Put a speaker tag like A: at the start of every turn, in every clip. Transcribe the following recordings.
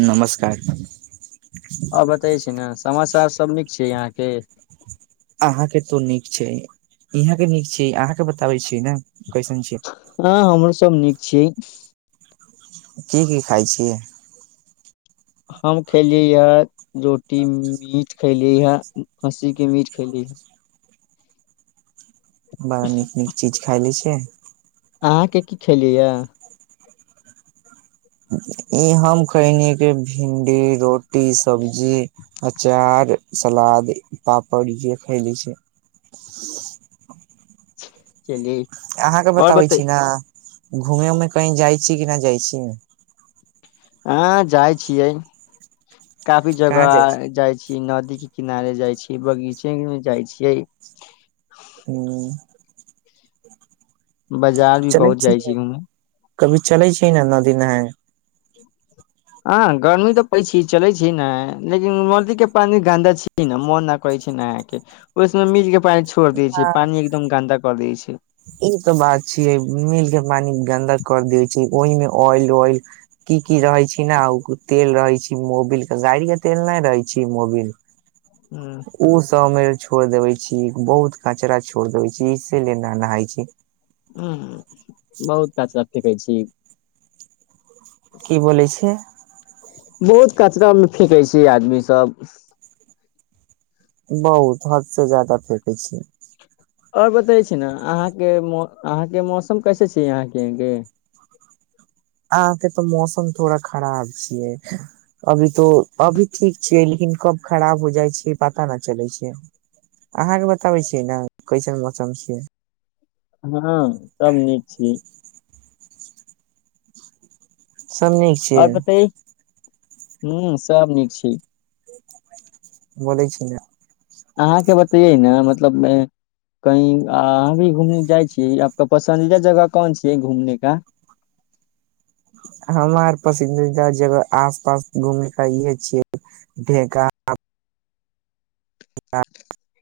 A: नमस्कार
B: आ बतबय छी ने समाचार सब नीक छै यहाँ केँ
A: अहाँ केँ त नीक छैक यहां केँ नीक छैक अहाँके बताबै छीयै ने कैसन छै
B: हँ हमरो सब नीक छ [inaudible]
A: की की खाइत छि
B: हम खेलियै हे रोटी मीट खेलियै हे खस्सीकेँ मीट खेलीहे
A: ब नीक नीक चीज खाय लैत छियैक
B: अहाँके की खेली यए
A: इ हम खैली भिन्डी रोटी रोटी सब्जी अचार सलाद पापड़ जे खयलै छै
B: चलिय [unintelligible]
A: अहाँके बताबय छी न घूमे उमे कहि जाइत छी कि नहि जाइत छी
B: हँ जाइ छियैक काफी
A: कहाँ जाइ
B: जगह जाइत छी नदी किनारे जाइत छियै बगीचे मे जाइत छियैक
A: छी
B: बाजार भी पहुँच जाइत छी घूमय
A: कभी चलै छि न नदी नेहाय
B: ह गर्मी तऽ पै छै चले छै ने लेकिन नदी के पानि गन्दा छै ने मन न करै छै न उस मीच के पान ोड़
A: हँ
B: दिय पी एकदम गन्दा [unintelligible] कर दै छै
A: ई तो बात छिय मिल के पानि गंदा कर दै छै ओहिमे ऑइल ओइल की की रहे छै न ओ तेल रहै छै मोबिल के गड़ि के तेल नहि रहै छी मोबिल
B: ह
A: ओसभमे छोड़ देबे छी बहुत कचरा छोड़ देबै छी इसलिए नह नहाइ छी
B: ह बहुत खचा कहै छी
A: की बोलै छिय
B: बहुत कचरा मे फेकै छै आदमी सब
A: बहुत हरसँ जाददा फेेक छी
B: आओर बतै छी ने अहाँके अहाँके मौसम कैसे छै यहाँकेह
A: अहाँके तऽ मौसम थोड़ा खराब छियै अभी तो अभी ठीक छियै लेकिन कब खराब हो जाइ छै पता न चलै छै अहाँके बताबै छियै ने कैसन मौसम छियै
B: हँ सभ नीक छी
A: सभ नीक छियै
B: हू सब नीक छी
A: बोलै छिये
B: अहाँके बतैयै ने मतलब कही अहाँ भी घूम जाइ छियै आपके पसन्दीदा जगह कोन छे घूमने का
A: हमार पसन्दीदा जगह आसपास घूमयके इहे छियै ढा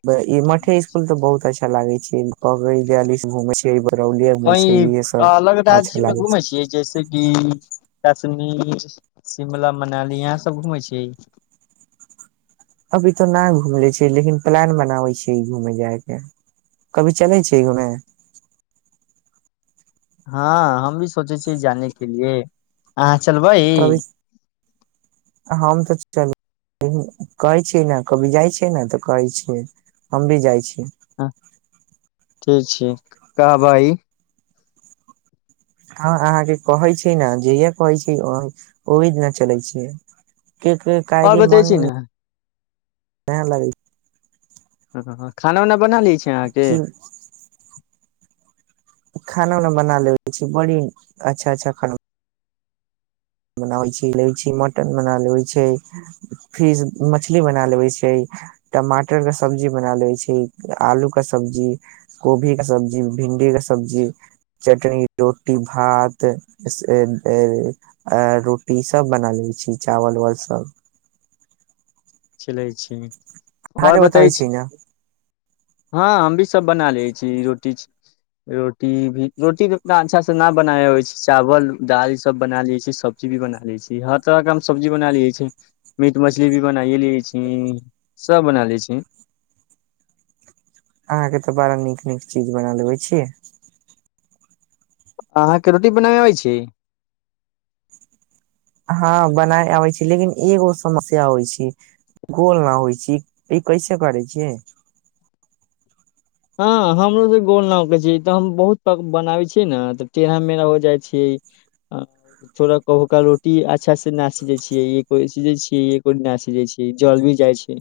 A: ह [inaudible] ई मठे स्कूल तऽ बहुत छै अच्छ [inaudible] [unintelligible] लागे छी
B: वहि अलग राज्यमे
A: लागे
B: घुमेै
A: छै
B: छियै जैसे कि कश्मीर शिमला मनाली यहाँ सब घुमै छी
A: अभी तऽ नैय घूम लै छै लेकिन प्लेन बनाबै छि घूमेय जायके कभी चलै छै घूमेय
B: हँ हम भी सोचे छियै जाने के लिए अह
A: तभि हम तऽ च कहै छियै ने कभी जाइ छियै ने तऽ कहै छियै हम भी जाइ छी [inaudible]
B: हँ ठीक छिये का भाई
A: हँ अहाँके कहै छै ने जे कहै छै ओहि दिना चलै छैै की कइ
B: आओर
A: काई के
B: बतै
A: मन
B: छी ने
A: केहेन लागै
B: खाना उना बना लि छी अहाँके
A: ह्म खाना उना बना लेबै छी बड़ी अच्छा अच्छा खाना बनाबै छी लै छी मटन बना लेबै छी फिस मछली बना लेबै छी टमाटरके सब्जी बना लेबै छै आलूके सब्जी कोभीके सब्जी भिंडीके सब्जी चटनी रोटी भात आ रोटीसभ बना लै छी चावल उबल सभ
B: चलै छै
A: अहाँके बताबै छी न
B: हँ हम भी सभ बना लैत छी रोटी रोटी भी रोटी तऽ उतना अच्छासँ ना बनाबे छै चावल दाल ई सभ बना लैत छी सब्जी भी बना लैत छी हर तरहकेँ हम सब्जी बना लै छी मीट मछली भी बना लैत छी सभ बना लैत छी
A: अहाँके तऽ बड़ा नीक नीक चीज सभ बना लेबैत छियै
B: अहाँके रोटी बनाबै आबैत छै
A: हँ बनाय आबै छै लेकिन एगो समस्या होइ छै गोल न होइ छै उ कैसे करै छियै
B: हँ हमरो केँ गोल न होखै छै तऽ हम बहुत प बनाबै छियै ने तऽ टेढ़ा मेढ़ा हो जाइ छै थोड़ा कहू की रोटी अच्छासँ न सिझै छियै एक को सिझै छियै एक को न सिझै छियै जल भी जाइ छै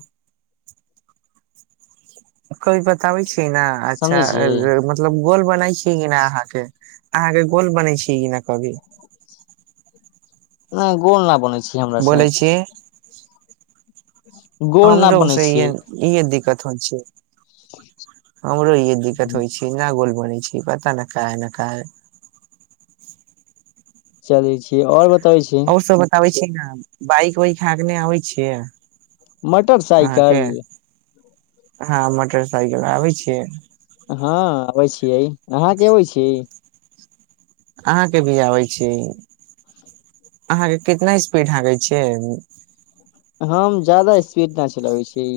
A: कोइ बताबै छै ना अच्छा
B: समझै छियै
A: मतलब गोल बनाइ कि ना अहाँके अहाँके गोल बनै छी किना कभी
B: नहि गोल न बनैय छी हमरा सँ
A: बोलै छियै
B: गोल ना बनैत छियै
A: कत होइ छै हमरो इहे दिक्कत
B: हूँ,
A: होइ छी ना गोल बनैय छै पता न काहे न काहे
B: चलै छिये आओर बत
A: आओर सभ बताबै बाइक वाइक हाँकने आबै छियै
B: मोटरसाइकल
A: अहाँके हँ मोटरसाइकिल आबैत छियै
B: हँ अबैत छियै अहाँ के अबैत छी
A: अहाँके भी आबैत छी अहाँके कितना स्पीड हाँकै छियै
B: हम जादा स्पीड ना चलाबै छियै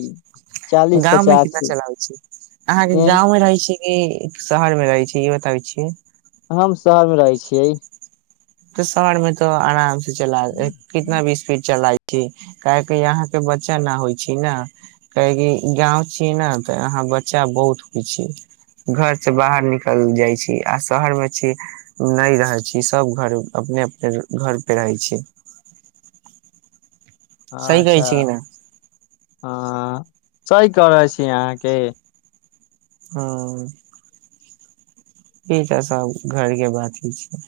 A: गाँवमे कितना चलाबै छियै अहाँके
B: यही।
A: गाँवमे रहैत छीयै की शहरमे रहैत छै ई बताबै छियै
B: हम शहरमे रहैत छियै
A: तऽ शहरमे तऽ आराम सँ चलाय ऐ कितना भी स्पीड चलाएब की काहेकि यहाँ तऽ बच्चा न होइ छै न काहेकि गाँव छिये ने तऽ यहाँ बच्चा बहुत होइ छै घरसँ बाहर निकल जाइत छी आ शहरमे छी नहि रहैय छै सभ घरे अपने अपने घर पे रहैत छीये सही कहैत
B: अच्छा
A: छै की न
B: हँ सही कह रहै छी अहाँकेँ
A: हुँ ई तऽ सभ घरकेँ बात ही छै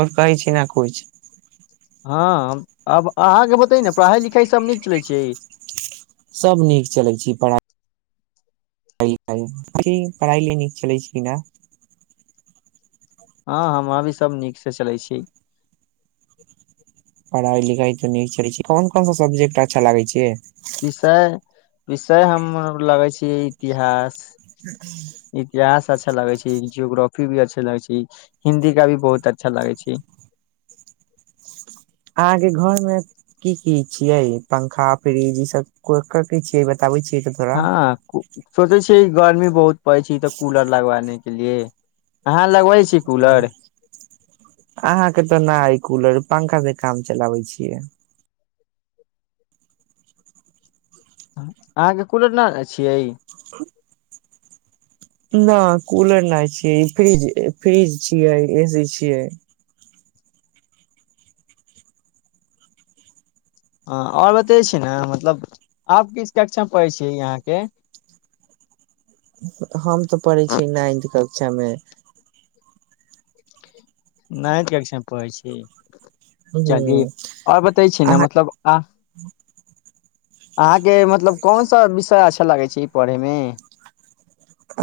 A: आओर कहै छी न किछु
B: हँ आब अहाँके बतै न पढ़ाइ लिखाइ सभ नीक चलै छै
A: सभ नीक चलैय छै पढ़ाइ पढ़ाइ लिखाइ जी पढ़ाइ ले नीक चलै छै न
B: हँ हमरा भी सभ नीकसँ चलैय छै
A: पढ़ाइ लिखाइ त नीक चले छै कोन कोन स सब्जेक्ट अच्छा लगे छे
B: विषय विषय हम लगै छी इतिहास इतिहास अच्छा लगै छै जियोग्राफी भी अच्छा लग छै हिन्दी का भी बहुत अच्छा लगै छै
A: यहां के घर में की की छीये पंखा फ्रिज ई सब को के के छीये बताबे छी
B: हँ क सोचे छियै गर्मी बहुत पड़ै छै तऽ कूलर लगवाने के लिए अहा लगबै छी कूलर
A: अहाँके तऽ नहि कूलर पंखा से काम चलाबै छियै
B: अहाँके कूलर नहि छियै
A: न कूलर नहि छियै ई फ्रिज फ्रिज छियै एसी छियै
B: हँ आओर बते छी ने मतलब आब किस कक्षा पढ़ै छियै यहाँके
A: हम तऽ पढ़ै छियै नाइन्थ कक्षा मे
B: नहि त क छै पै छी चली
A: ह
B: ओर बतै छी ने नब
A: अहाँ
B: मतलब आ अहाँके मतलब कोन सा विषय अच्छा लागै छै ई पढ़यमे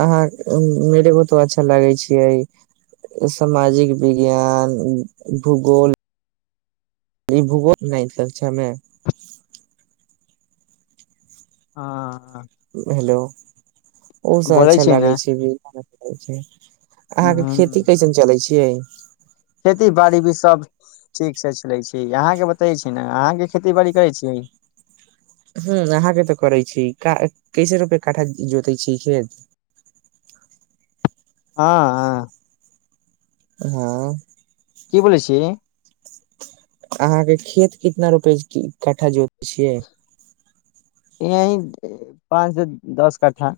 A: अहाँ मेरे को त अच्छा लागै छै सामाजिक विज्ञान भूगोल भूगोल नहि तकछामें
B: हाँ
A: हेलो ओ सब
B: बोलै
A: अच्छा
B: छी
A: लागै
B: ने
A: छै भी अहाँके खेती
B: ह
A: कैसन चलै छियै
B: खेती बाड़ी भी सब ठीक से चले छै अहाँके बतेै छी ने अहाँके खेती बाड़ी करै छीयै
A: ह अहाँके तऽ करै छी का कैसे रुपे काठा जोतै छी खेत
B: हाँ आ
A: हाँ
B: की बोलै छी
A: अहाँके खेत कितना रुपए कट्ठा जोतै छियै
B: यही पाँच से दस कट्ठा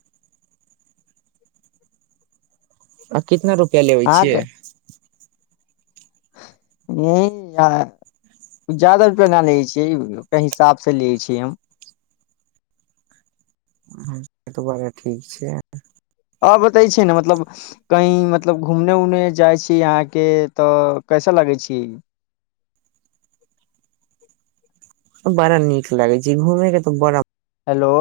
A: आ कितना रुप के लेबै छियै
B: य य जादा रुपया न लियै छियै हिसाबसे लियै छिय हम
A: तऽ बड़ा ठीक छै
B: ओर बताई छी ने मतलब कही मतलब घूमने उने जाइ छी अहाॅंके तऽ कैसा लगै छी
A: बड़ा नीक लागे छै घूमे के तऽ बड़ा
B: हेलो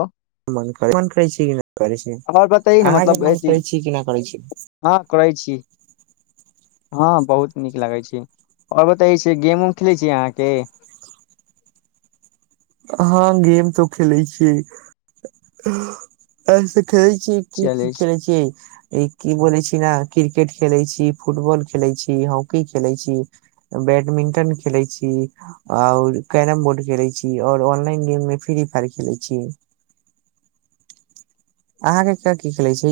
A: मन करै छी मन करै छी करै छै
B: आओर बतै ने
A: अहाँके
B: मतलब
A: मन
B: अथी
A: करै छी कि नहि करै छी
B: हँ करै छी हँ बहुत नीक लागैत छी ओर बतै छी गेम उम खेलैत छी अहाँके
A: हाँ गेम त खेलै छि ऐसे ख छै की की
B: चलै छी
A: खेल छै ई की बोलै छी ना की क्रिकेट खेलै छी फुटबॉल खेलै छी हॉकी खेलै छी बैडमिंटन खेलै छी आउर कैरम बोर्ड खेलै छी ओर ऑनलाइन गेम मे फ्री फायर खेले छी अहाँके क की खेलै छी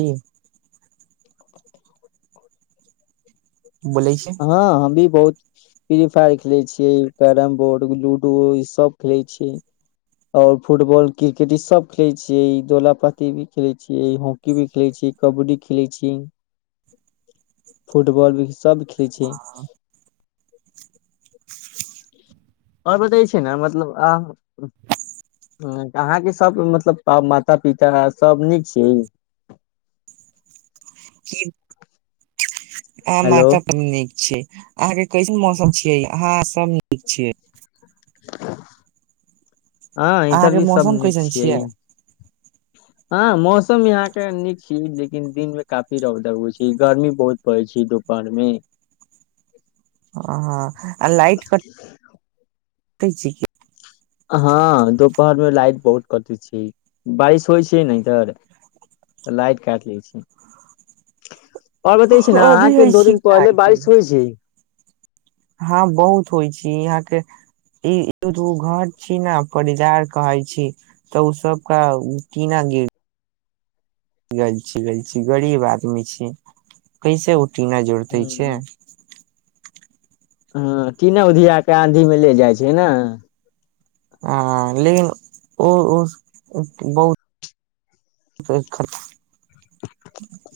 A: बोले छी
B: हाँ हम भी बहुत फ्री फायर खेले छिये कैरम बोर्ड लूडो ई सब खेले छिये आओर फुटबॉल क्रिकेट ई सब खेले छिये दोला पाती भी खेले छिये हॉकी भी खेले छी कबड्डी खेले छी फुटबॉल भी सब खेलय छी ओर बतै छै ने मतलब अ अहाँके सब मतलब माता पिता सब नीक छी
A: [unintelligible] आ
B: हेलो
A: माता त नीक छियै अहाँके कैसन मौसम छियै अहाँ सब नीक छियै
B: हँ
A: अहाँ
B: इधर
A: के
B: भी सब
A: मौसम
B: नीक
A: कैसन
B: छियै हँ मौसम यहाँ के नीक छी लेकिन दिन मे काफी रौदा उगई छै गर्मी बहुत पड़ै छै दुपहर मे
A: ओ हाँ आ लाइट कट [unintelligible]
B: हँ दोपहर मे लाइट बहुत कटै छै बारिश होइ छै ने इधर तऽ लाइट काइट लै छै आओर बतै छी ने
A: अभी
B: अहाँके
A: होइ
B: दू
A: छी कि
B: दिन
A: ना
B: पहिले बारिश होइ छै
A: हँ बहुत होइ छी यहाँ के ई घर छी ने परिजार कहै छी तऽ ओ सबके टिना गिर गल छी गल छी गरीब आदमी छी कैसे उठ टीना जोड़तेै छै
B: हँ टिना उधियके आधीमे ले जाइ छै नअ
A: हँ लेकिन ओ ओ बहुत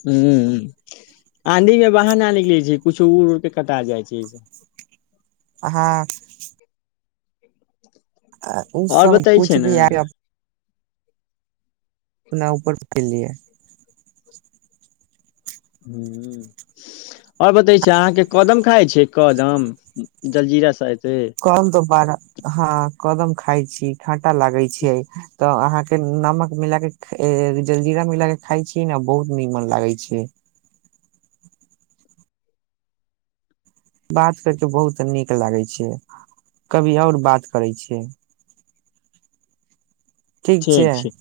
B: हू आंधी मे बाहर न निकलै छै कछो उड़ उड़के कटा जाइ छै इ स
A: हँ आ उ
B: आओर
A: सभ
B: बतै
A: कुछ
B: छै ने
A: भी आयब अनापर फलिए
B: ह आओर बतै छै अहाँके कदम खाइ छ कदम जलजीरा सा
A: करब दु बार हँ कदम खाइ छी ख टा लागेय छै त आहाक के नमक मिला के जलजीरा मिल के खााय छीयै न बहुत नीमन लागै छै बात करि कऽ बहुत नीक लागै छै कभी आओर बात करै छियै
B: ठीक छै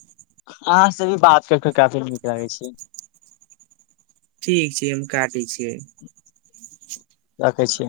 B: आ से भी बात करिक काफी नीक लागै छै
A: ठीक छै हम काटै छियै
B: राखै छियै